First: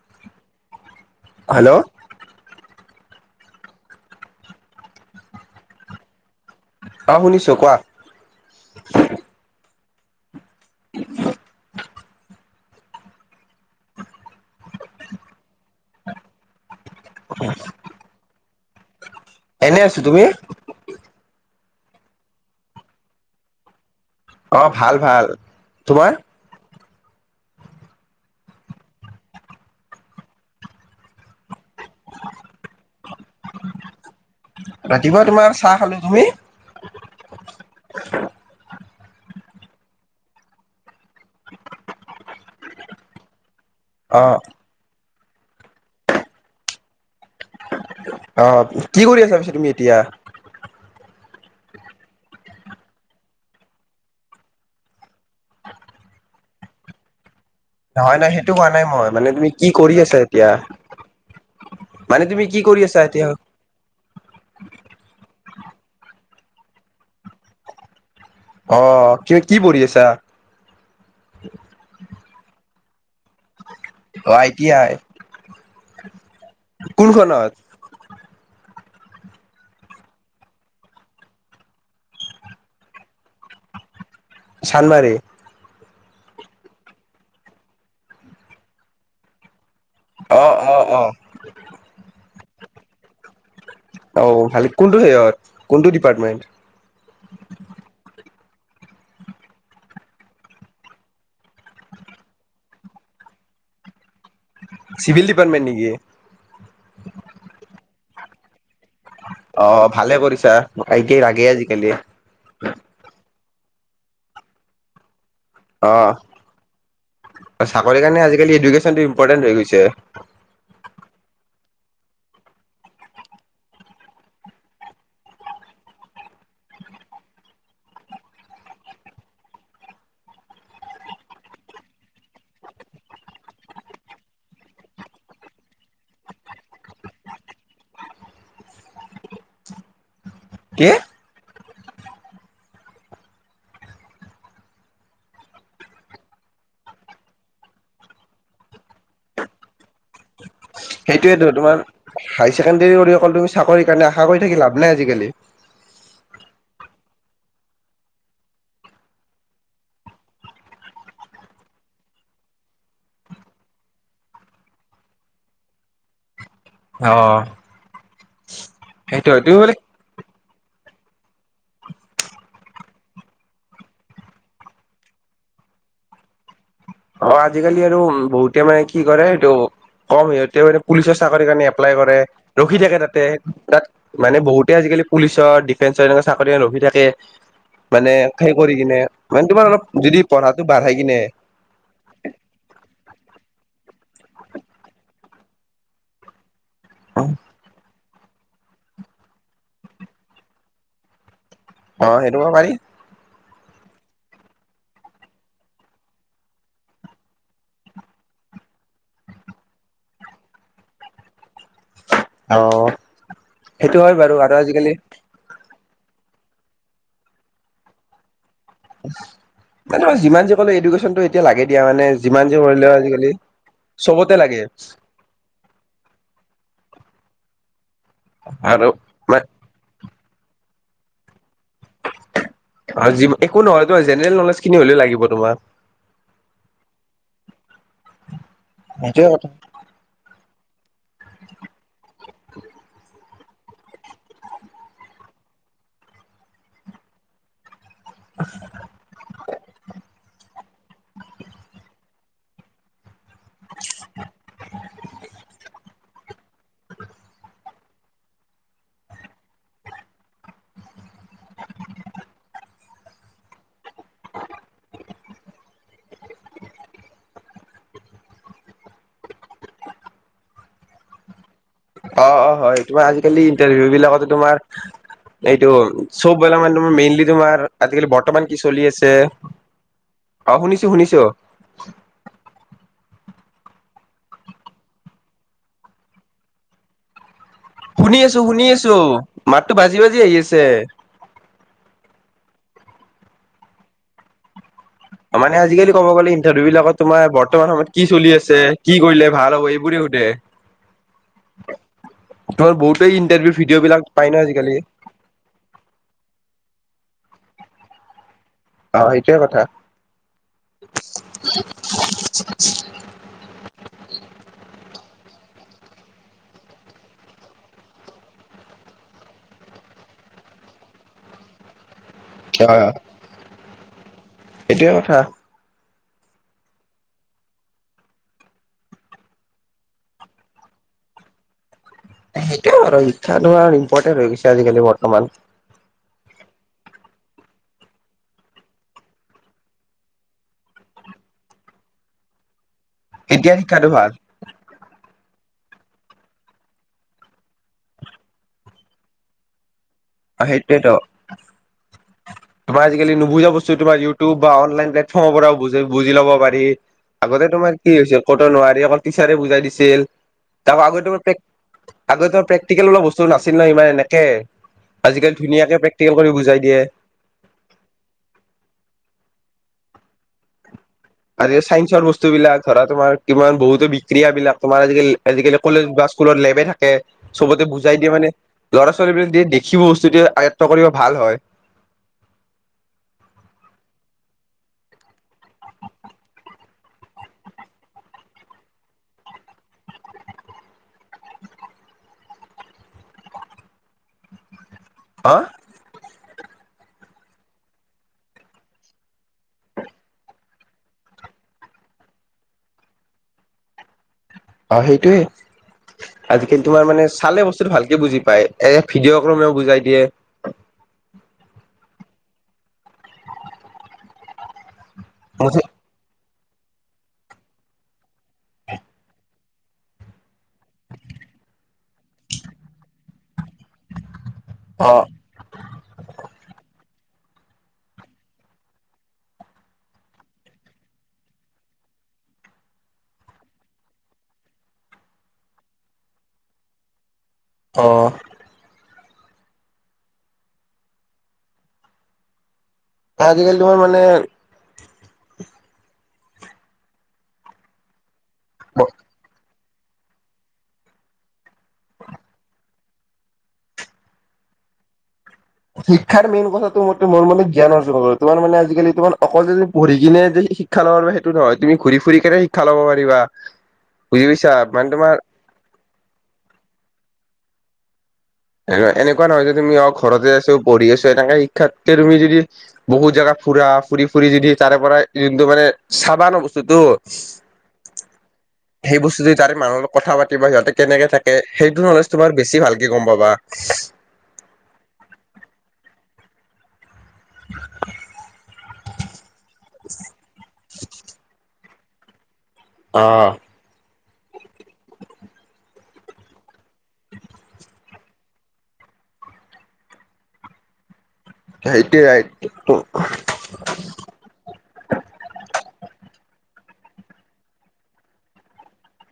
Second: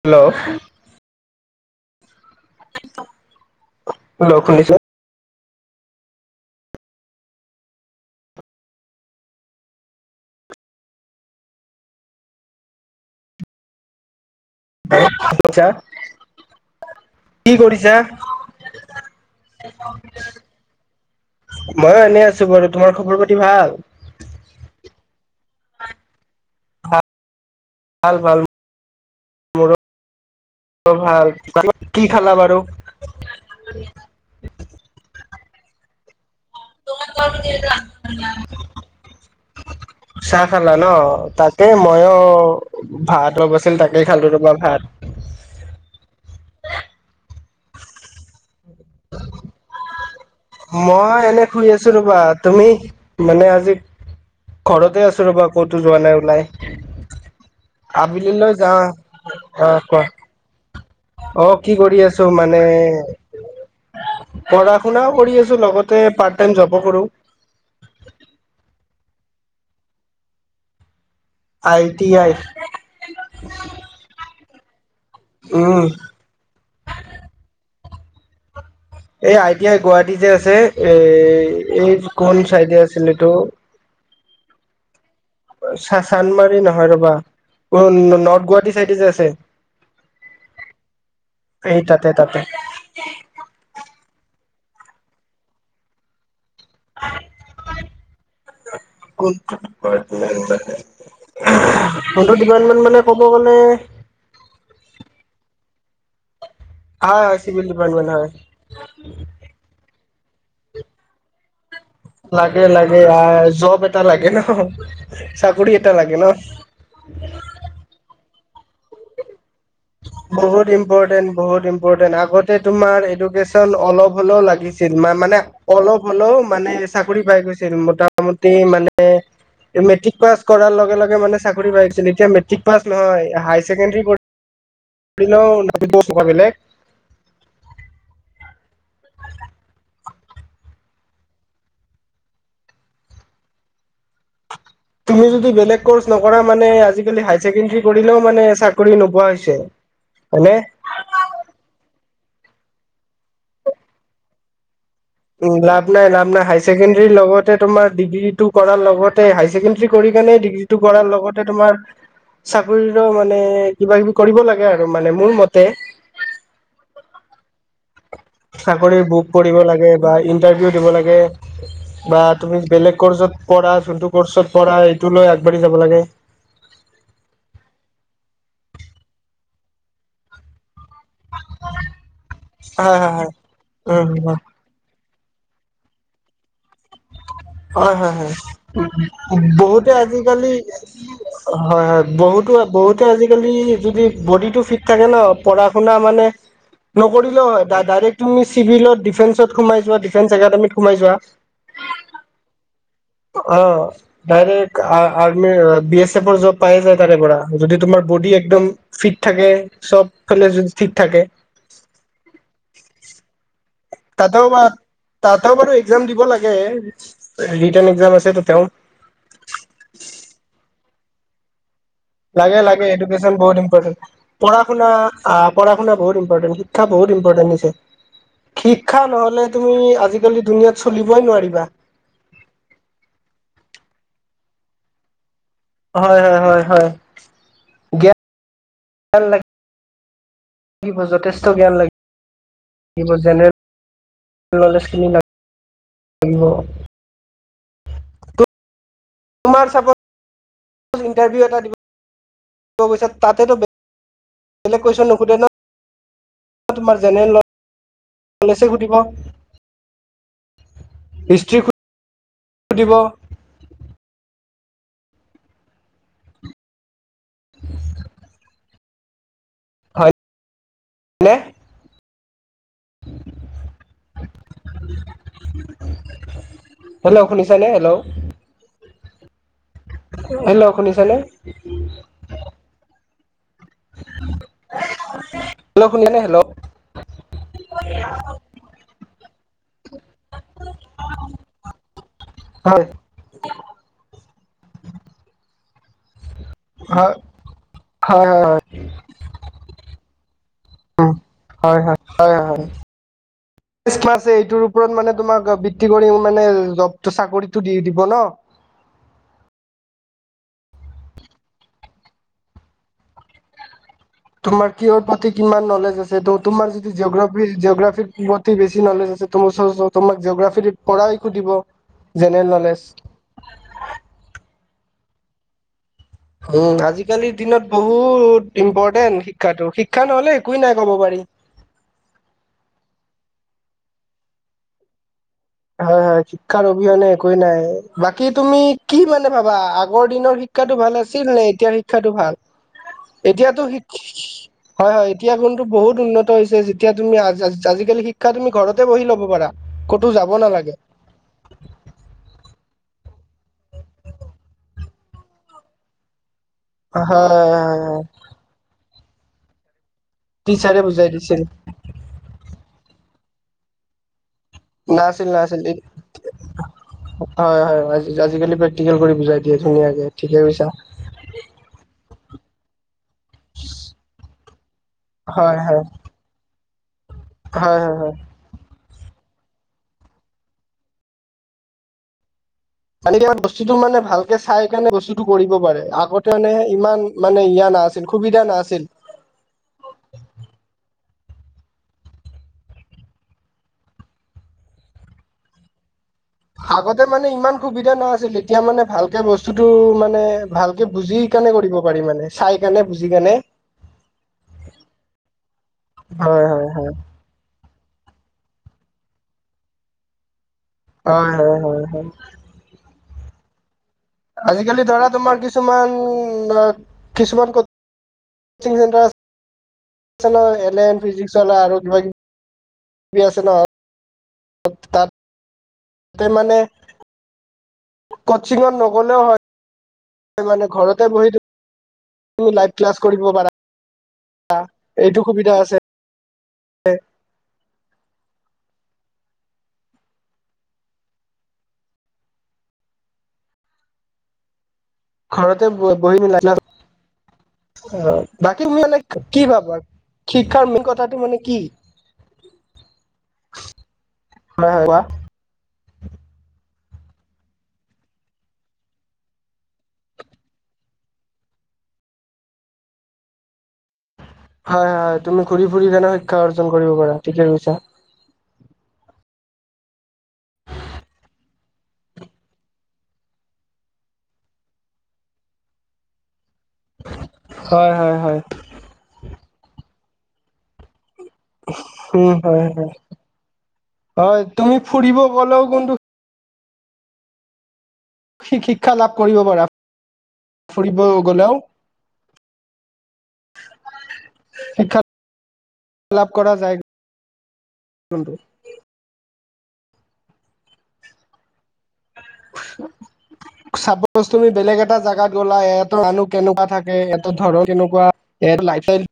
Hello. Hello. Hello শুনিছে অ শুনিছোঁ কোৱা? শুনিছা কি কৰিছা? এনে আছো তুমি? ময়ো এনে আছো বাৰু, তোমাৰ খবৰ পাতি ভাল? অহ ভাল ভাল তোমাৰ? ভাল ভাল মোৰো ভাল [unintelligible] কি খালা বাৰু? ৰাতিপুৱা তোমাৰ চাহ খালো তুমি? চাহ খালা ন? তাকে মইয়ো ভাত অৱস তাকেই অ খালো ৰবা ভাত। অহ। কি কৰি আছা পিছে তুমি এতিয়া? মই এনে শুই আছোঁ ৰবা। তুমি মানে আজি ঘৰতে আছোঁ ৰবা ক'তো যোৱা নাই ওলাই। নহয় নহয় আবেলিলৈ সেইটো কোৱা যাওঁ নাই মই মানে তুমি অ কি কৰি কোৱা আছা। অ কি কৰি আছো মানে তুমি কি কৰি আছা? এতিয়া পঢ়া শুনাও কৰি আছোঁ লগতে পাৰ্ট টাইম জবো কৰো। অহ কিহত কি পঢ়ি আছা? I T I. [inaudible] O I T I. উম কোনখনত? এই আই টি আই গুৱাহাটী যে আছে এ এই কোন চাইডে আছিল এইটো চানমাৰী চা চানমাৰী নহয় ৰ'বা উ নৰ্থ গুৱাহাটী চাইডে যে অ আছে অ অ এই তাতে তাতে অ ভালে কোনটো ইয়ে কোনটো ডিপাৰ্টমেন্ট [inaudible] কোনটো ডিপাৰ্টমেণ্ট মানে? কোনটো ডিপাৰ্টমেণ্ট মানে কব গলে চিভিল ডিপাৰ্টমেণ্ট নেকি হয় হয় চিভিল ডিপাৰ্টমেন্ট অ [inaudible] ভালে কৰিছা আইকে লাগে আজি লাগে লাগে আ জব এটা লাগে ন চাকৰি অ এটা লাগে ন কালি এডুকেশ্বনটো ইম্পৰ্টেণ্ট হৈ গৈছে বহুত ইম্পৰ্টেণ্ট বহুত ইম পৰ্টেণ্ট আগতে তোমাৰ এডুকেশ্বন অলপ হলেও লাগিছিল মানে অলপ হলেও মানে চাকৰি পাই গৈছিল মোটামুটি মানে মেট্ৰিক পাছ কৰাৰ লগে লগে মানে চাকৰি পাই গছিল এতিয়া মেট্ৰিক পাছ নহয় হাই ছেকেণ্ডাৰী [unintelligible] বেলেগ কি? তুমি যদি বেলেগ কৰ্চ নকৰা মানে আজিকালি হাই ছেকেণ্ডাৰী কৰিলেও মানে চাকৰি নোপোৱা হৈছে। হয়নে? সেইটোয়েতো তোমাৰ হাই ছেকেণ্ডেৰী কৰি অকল তুমি চাকৰিৰ কাৰণে আশা কৰি থাকি লাভ নাই আজিকালি। উম লাভ নাই লাভ নাই হাই ছেকেণ্ড ণ্ডাৰী লগতে তোমাৰ ডিগ্ৰীটো কৰাৰ লগতে হাই ছেকেণ্ডাৰী কৰি কেনে ডিগ্ৰীটো কৰাৰ লগতে তোমাৰ চাকৰিৰো মানে কিবা কিবি কৰিব লাগে আৰু মানে মোৰ মতে অহ চাকৰিৰ বুক পঢ়িব লাগে বা ইন্টাৰভিউ দিব লাগে বা তুমি বেলেগ কোৰ্চত পঢ়া যোনটো কোৰ্চত পঢ়া এইটো লৈ আগবাঢ়ি যাব লাগে অ আজিকালি আৰু বহুতে মানে কি কৰে এইটো কম সিহঁতে মানে পুলিচৰ চাকৰিৰ কাৰণে এপ্লাই কৰে ৰখি হয় থাকে হয় তাতে হয় তাত উম মানে বহুতে আজিকালি পুলিচৰ ডিফেন্সৰ এনেকুৱা চাকৰি কাৰনে ৰখি থাকে হয়- মানে হয় -হয় সেই কৰি কিনে মানে তোমাৰ অলপ বহুতে যদি আজিকালি পঢ়াটো বাঢ়াই কিনে হয় - হয়। বহুতো -বহুতে আজিকালি যদি বডিটো ফিট থাকে ন পঢ়া শুনা মানে অ, নকৰিলেও হয় ডাইৰেক্ট। তুমি চিভিলত ডিফেন্সত সোমাই যোৱা ডিফেন্স একাডেমিত সোমাই যোৱা। অহ ', সেইটো পাৰি। অহ ', ডাইৰেক্ট আৰ্মি বি এছ এফৰ জব পাই যায় তাৰে পৰা যদি তোমাৰ বডি একদম ফিট থাকে চব ফালে যদি ফিট থাকে। অহ', তাত [unintelligible] তাতেও বাৰু এক্সাম দিব লাগে ৰিটেণ এক্সাম আছে তাতেও টো এতিয়া লাগে। দিয়া মানে যিমান যি লাগে - লাগে কৰিলেও আজিকালি এডুকেশ্যন বহুত ইম্পৰ্টেণ্ট। চবতে পঢ়া লাগে শুনা পঢ়া শুনা বহুত ইম্পৰ্টেণ্ট। শিক্ষা বহুত ইম্পৰ্টেন্ট হৈছে। শিক্ষা আৰু নহ'লে তুমি আজি আজিকালি দুুনীয়াত চলিবই নোৱাৰিবা। অ যি একো নহয় তোমাৰ জেনেৰেল নলেজ খিনি হলেও লাগিব তোমাক। হয় -হয় -হয় -হয়। জ্ঞান হেইটোই কথা। ল যথেষ্ট জ্ঞান লাগিব জেনেৰেল নলেজখিনি [unintelligible] তোমাৰ চাপ ইণ্টাৰভিউ এটা দিব গৈছা। তাতেতো বেলেগ কৈছ নু সুধে ন। তোমাৰ জেনেৰেল সুধিব হিষ্ট্ৰী দিব। হয়নে। অহ', - অহ ', হয় তোমাৰ আজিকালি ইন্টাৰভিউ বিলাকতে তোমাৰ এইটো চব মেইনলি হেল্ল' তোমাৰ শুনিছানে হেল্ল' আজিকালি বৰ্তমান কি চলি আছে অহ', হেল্ল' শুনিছো - শুনিছানে শুনিছো। হেল্ল', শুন নে হেল্ল', শুনি আছো -শুনি আছো। মাতটো বাজি- বাজি আহি আছে। হয়। মানে আজিকালি ক'ব গ'লে দু বিলাকত হয়, তোমাৰ বৰ্তমান সময়ত কি হয়, হয়, চলি আছে কি কৰিলে ভাল হ'ব এইবোৰে সুধে হয়, হয়, হয়, হয়, হয়। তোমাৰ বহুতে ইন্টাৰভিউ ভিডিঅ' বিলাক পাই আছে ন এইটোৰ আজিকালি। ওপৰত তোৰ চাকৰিটো দি দিব ন। অহ', সেইটোৱে কথা। তোমাৰ কিহৰ প্ৰতি কিমান নলেজ আছে তোমাৰ যদি জিঅগ্ৰাফি- জিঅগ্ৰাফিৰ প্ৰতি বেছি নলেজ আছে ওচ তোমাক জিঅগ্ৰাফী পৰাই সুধিব। General knowledge. এইটোৱে কথা। উম, আজিকালিৰ দিনত বহুত ইম্পৰ্টেণ্ট শিক্ষাটো, শিক্ষা নহলে একোৱেই নাই ক'ব পাৰি। সেইটোয়ে আৰু শিক্ষানো ইম্পৰ্টেন্ট হৈ গৈছে আজিকালি বৰ্তমান। হয় হয় শিক্ষাৰ অবিহনে একোৱে নাই বাকী তুমি কি মানে ভাবা আগৰ দিনৰ শিক্ষাটো ভাল আছিল নে এতিয়া শিক্ষাটো ভাল। এতিয়া এতিয়াতো শিক শিক্ষাটো ভাল হয় হয়। এতিয়া কিন্তু বহুত উন্নত হৈছে যেতিয়া তুমি আজিকালি শিক্ষা তুমি ঘৰতে বহি ল'ব পাৰা কতো যাব অ' নালাগে সেইটোৱেত তোমাৰ কেলে নুবুজা বস্তু তোমাৰ ইউটিউব বা অনলাইন প্লেটফৰ্ম পৰাও বুজি ল'ব পাৰি। এই হয় আগতে তোমাৰ কি হয় হৈছে ক'তো নোৱাৰি অকল টিচাৰে বুজাই দিছিল। টিচাৰে তাৰপা বুজাই আগতে দিছিল প্ৰেক আগতে প্ৰেক্টিকেল বোলা বস্ত টো নাছিল না ইমান এনেকে। নাছিল, আজিকালি নাছিল ধুনীয়াকে এইট প্ৰেক্টিকেল কৰি বুজাই দিয়ে। হয়, হয়, হয় আজিকালি প্ৰেক্টিকেল কৰি বুজাই দিয়ে ধুনীয়াকে, ঠিকে কৈছা। ধৰাৰ তোমাৰ কিমান বহুতো বিক্ৰিয়াবিলাক তোমাৰ আজিকালি আজিকালি হয় হয় কলেজ বা স্কুলত লেবে থাক কে চবতে হয় হয় বুজাই হয় দিয়ে মানে ল'ৰা ছোৱা ছোৱালী বিলাকে যে দেখিব বস্তুটো আয়ত্ব কৰিব ভাল হয়। মানে কি হয় বস্তুটো মানে ভালকে চাই কেনে বস্তুটো কৰিব পাৰে, আগতে মানে ইমান মানে ইয়াৰ নাছিল সুবিধা নাছিল। অহ' আগতে মানে ইমান সুবিধা না আছিল। তেতিয়া মানে ভালকে বস্তুটো মানে ভালকে বুজি কেনে কৰিব পাৰি মানে চাই কেনে বুজি কেনে। অ' সেইটোৱে হয় আজিকালি হয় তোমাৰ হয় মানে চালে বস্তুতটো ভাল কে বুজি পায়, এ ভিডিঅ' ক্ৰমেও বুজাই দিয়ে। হয় হয় হয় হয় আজিকালি ধৰাৰ। তোমাৰ কিছুমান কিছুমান coaching centre Allen, physics Wallah আৰু কিবা কিবি আছে ন অ তাতে মানে ক'চিঙত নগ'লেও হয় মানে ঘৰতে বহি তুমি লাইভ ক্লাছ কৰিব পাৰা, এইটো সুবিধা আছে। অঁ। আজিকালি তোমাৰ মানে ঘৰতে ব বহি পেলাই ক্লাছত, অঁ বাকী মানে কি ভাবা? শিক্ষাৰ মেইন কথাটো মানে কি হয় কোৱা? শিক্ষাৰ মেইন কথাটো মতে মোৰ মানে জ্ঞান অৰ্জন কৰা, তোমাৰ মানে আজিকালি তোমাৰ অকল পঢ়ি কিনে যে শিক্ষা ল'ব পাৰিবা সেইটো নহয়, তুমি ঘূৰি ফুৰি কেনে শিক্ষা ল'ব পাৰিবা বুজি পাইছা মানে হয় তোমাৰ হয়, তুমি ঘূৰি ফুৰি কেনেও শিক্ষা অৰ্জন কৰিব পাৰা। ঠিকেই কৈছা। এনে এনেকুৱা নহয় যে তুমি অঁ ঘৰতে আছো পঢ়ি আছো এনেকা শিক্ষাতকে তুমি যদি বহুত জেগা ফুৰা, ফুৰি ফুৰি যদি তাৰে পৰা যোনটো মানে চাবা ন ব বস্তুটো, হয় হয় হয় সেই বস্তুটো তাৰে মানুহ লগ কথা পাতিব সিহঁতে কেনেকে থাক এ সেইটো নলেজ উম তুমাৰ বেছি হয় ভালকে হয় গম পাবা। হয় তুমি ফুৰিব গ'লেও কোনটো [inaudible] শিক্ষা লাভ কৰিব পাৰা ফুৰিব গ'লেও অ' শিক্ষা লাভ কৰা যায় সেইটোৱে চাপজ তুমি বেলেগ এটা জেগাত গ'লা [unintelligible] মানুহ কেনেকুৱা থাকে এ সেহেতৰ ধৰক কেনেকুৱা এটা লাইফ ষ্টাইল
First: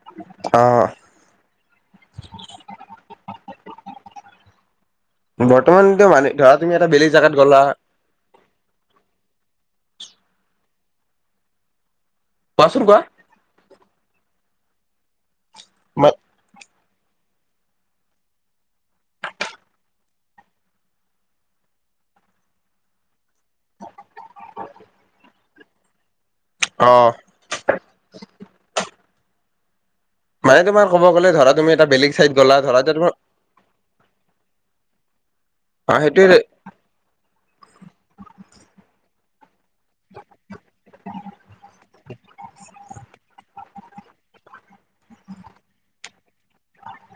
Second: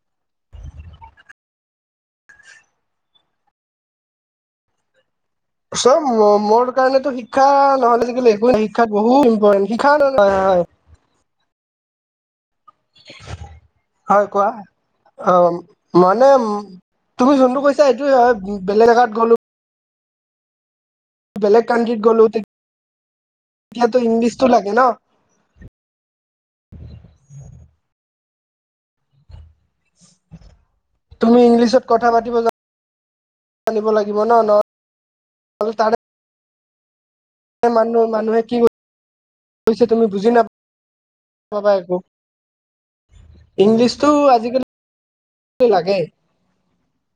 অ' বৰ্তমান চব মানে ধৰা মোৰ তুমি এটা কাৰণেতো বেলেগ জাগাত শিক্ষা গ'লা। নহ'লে আজিকালি শিক্ষাত বহুত ইম্পৰ্টেণ্ট শিক্ষা [inaudible] কোৱাচোন কোৱা। হয় কোৱা অ' মানে। তুমি যোনটো কৈছা এইটোে হয় বেলেগ জেগাত গলো। বেলেগ কানট্ৰিত গ'লো তেতিয়াতো ইংলিছতটো লাগে ন' অ মানে তোমাৰ ক'ব গলে ধৰা তুমি ইংলিছত এটা কথা বেলেগ পাতিব চাইত গলা ধৰা এ জানিব লাগিব ন নহ'লে তোমাৰ তাৰে অ' সেইটোৱে। মানুহ মানুহে কি বুলি কি কৈছে তুমি বুজি নাপাাবা একো। ইংলিছটো আজিকালি লাগে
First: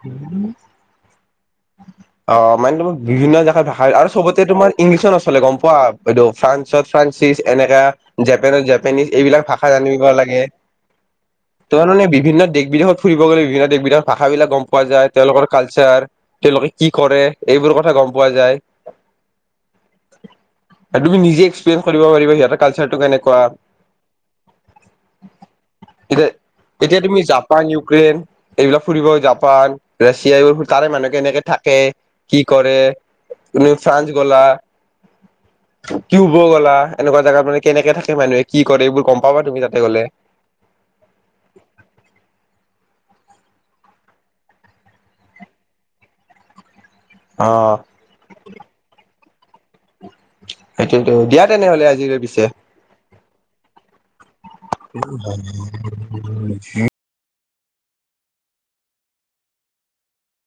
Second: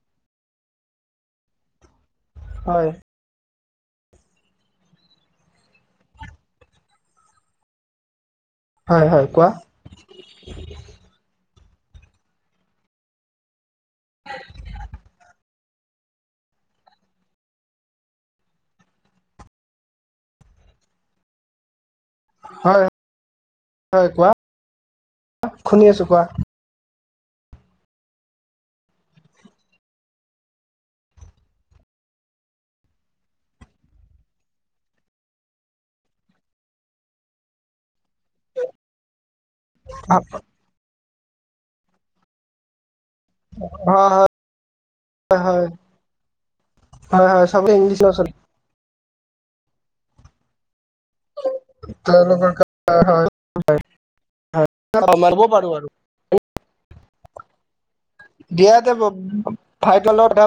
উম [inaudible] অ মানে হয় তোমাৰ বিভিন্ন জেগাৰ ভাষা আৰু চবতে তোমাৰ ইংলিছত নচলে গম পোৱা এই ফ্ৰানসত ফ্ৰানসিছ এনেকা জাপানৰ হয় জেপানিজ হয় এইবিলাক কোৱা ভাষা জানিব লাগে তাৰ মানে বিভিন্ন দেশ বিদেশত ফুৰিব গলে বিভিন্ন দেশ বিদেশত ভাষা বিলাক গম তেওঁলোকৰ কালচাৰ তেওঁলোকে কি কৰে এইবোৰ কথা গম পোৱা যায় আৰু তুমি নিজে এক্সপ্ৰীয়েনছ কৰিব পাৰিবা সিহঁতৰ হয় কালচাৰটো কেনেকুৱা হয় কোৱা শুনি আছো কোৱা হয় এতিয়া এতিয়া তুমি জাপান ইউক্ৰেইন এইবিলাক ফুৰিব যাব ফ্ৰান্স ৰাছিয়া এইবোৰ তাৰে মানুহ কেনেকে থাকে কি কৰে ফ্ৰান্স গলা কিউব গ'লা এনেকুৱা জেগাত মানে কেনেকে থাকে মানুহে কি কৰে এইবোৰ গম পাবা তুমি তাতে গলে অহ হয় হয় হয় হয় অ সবেই ইংলিছ নচলে [inaudible] সেইটোতো দিয়া তেনেহলে আজিলৈ পিছে তেওঁলোকৰ হয় হয় দিয়াতে ভাইকৰ কথা পাতিবলৈ,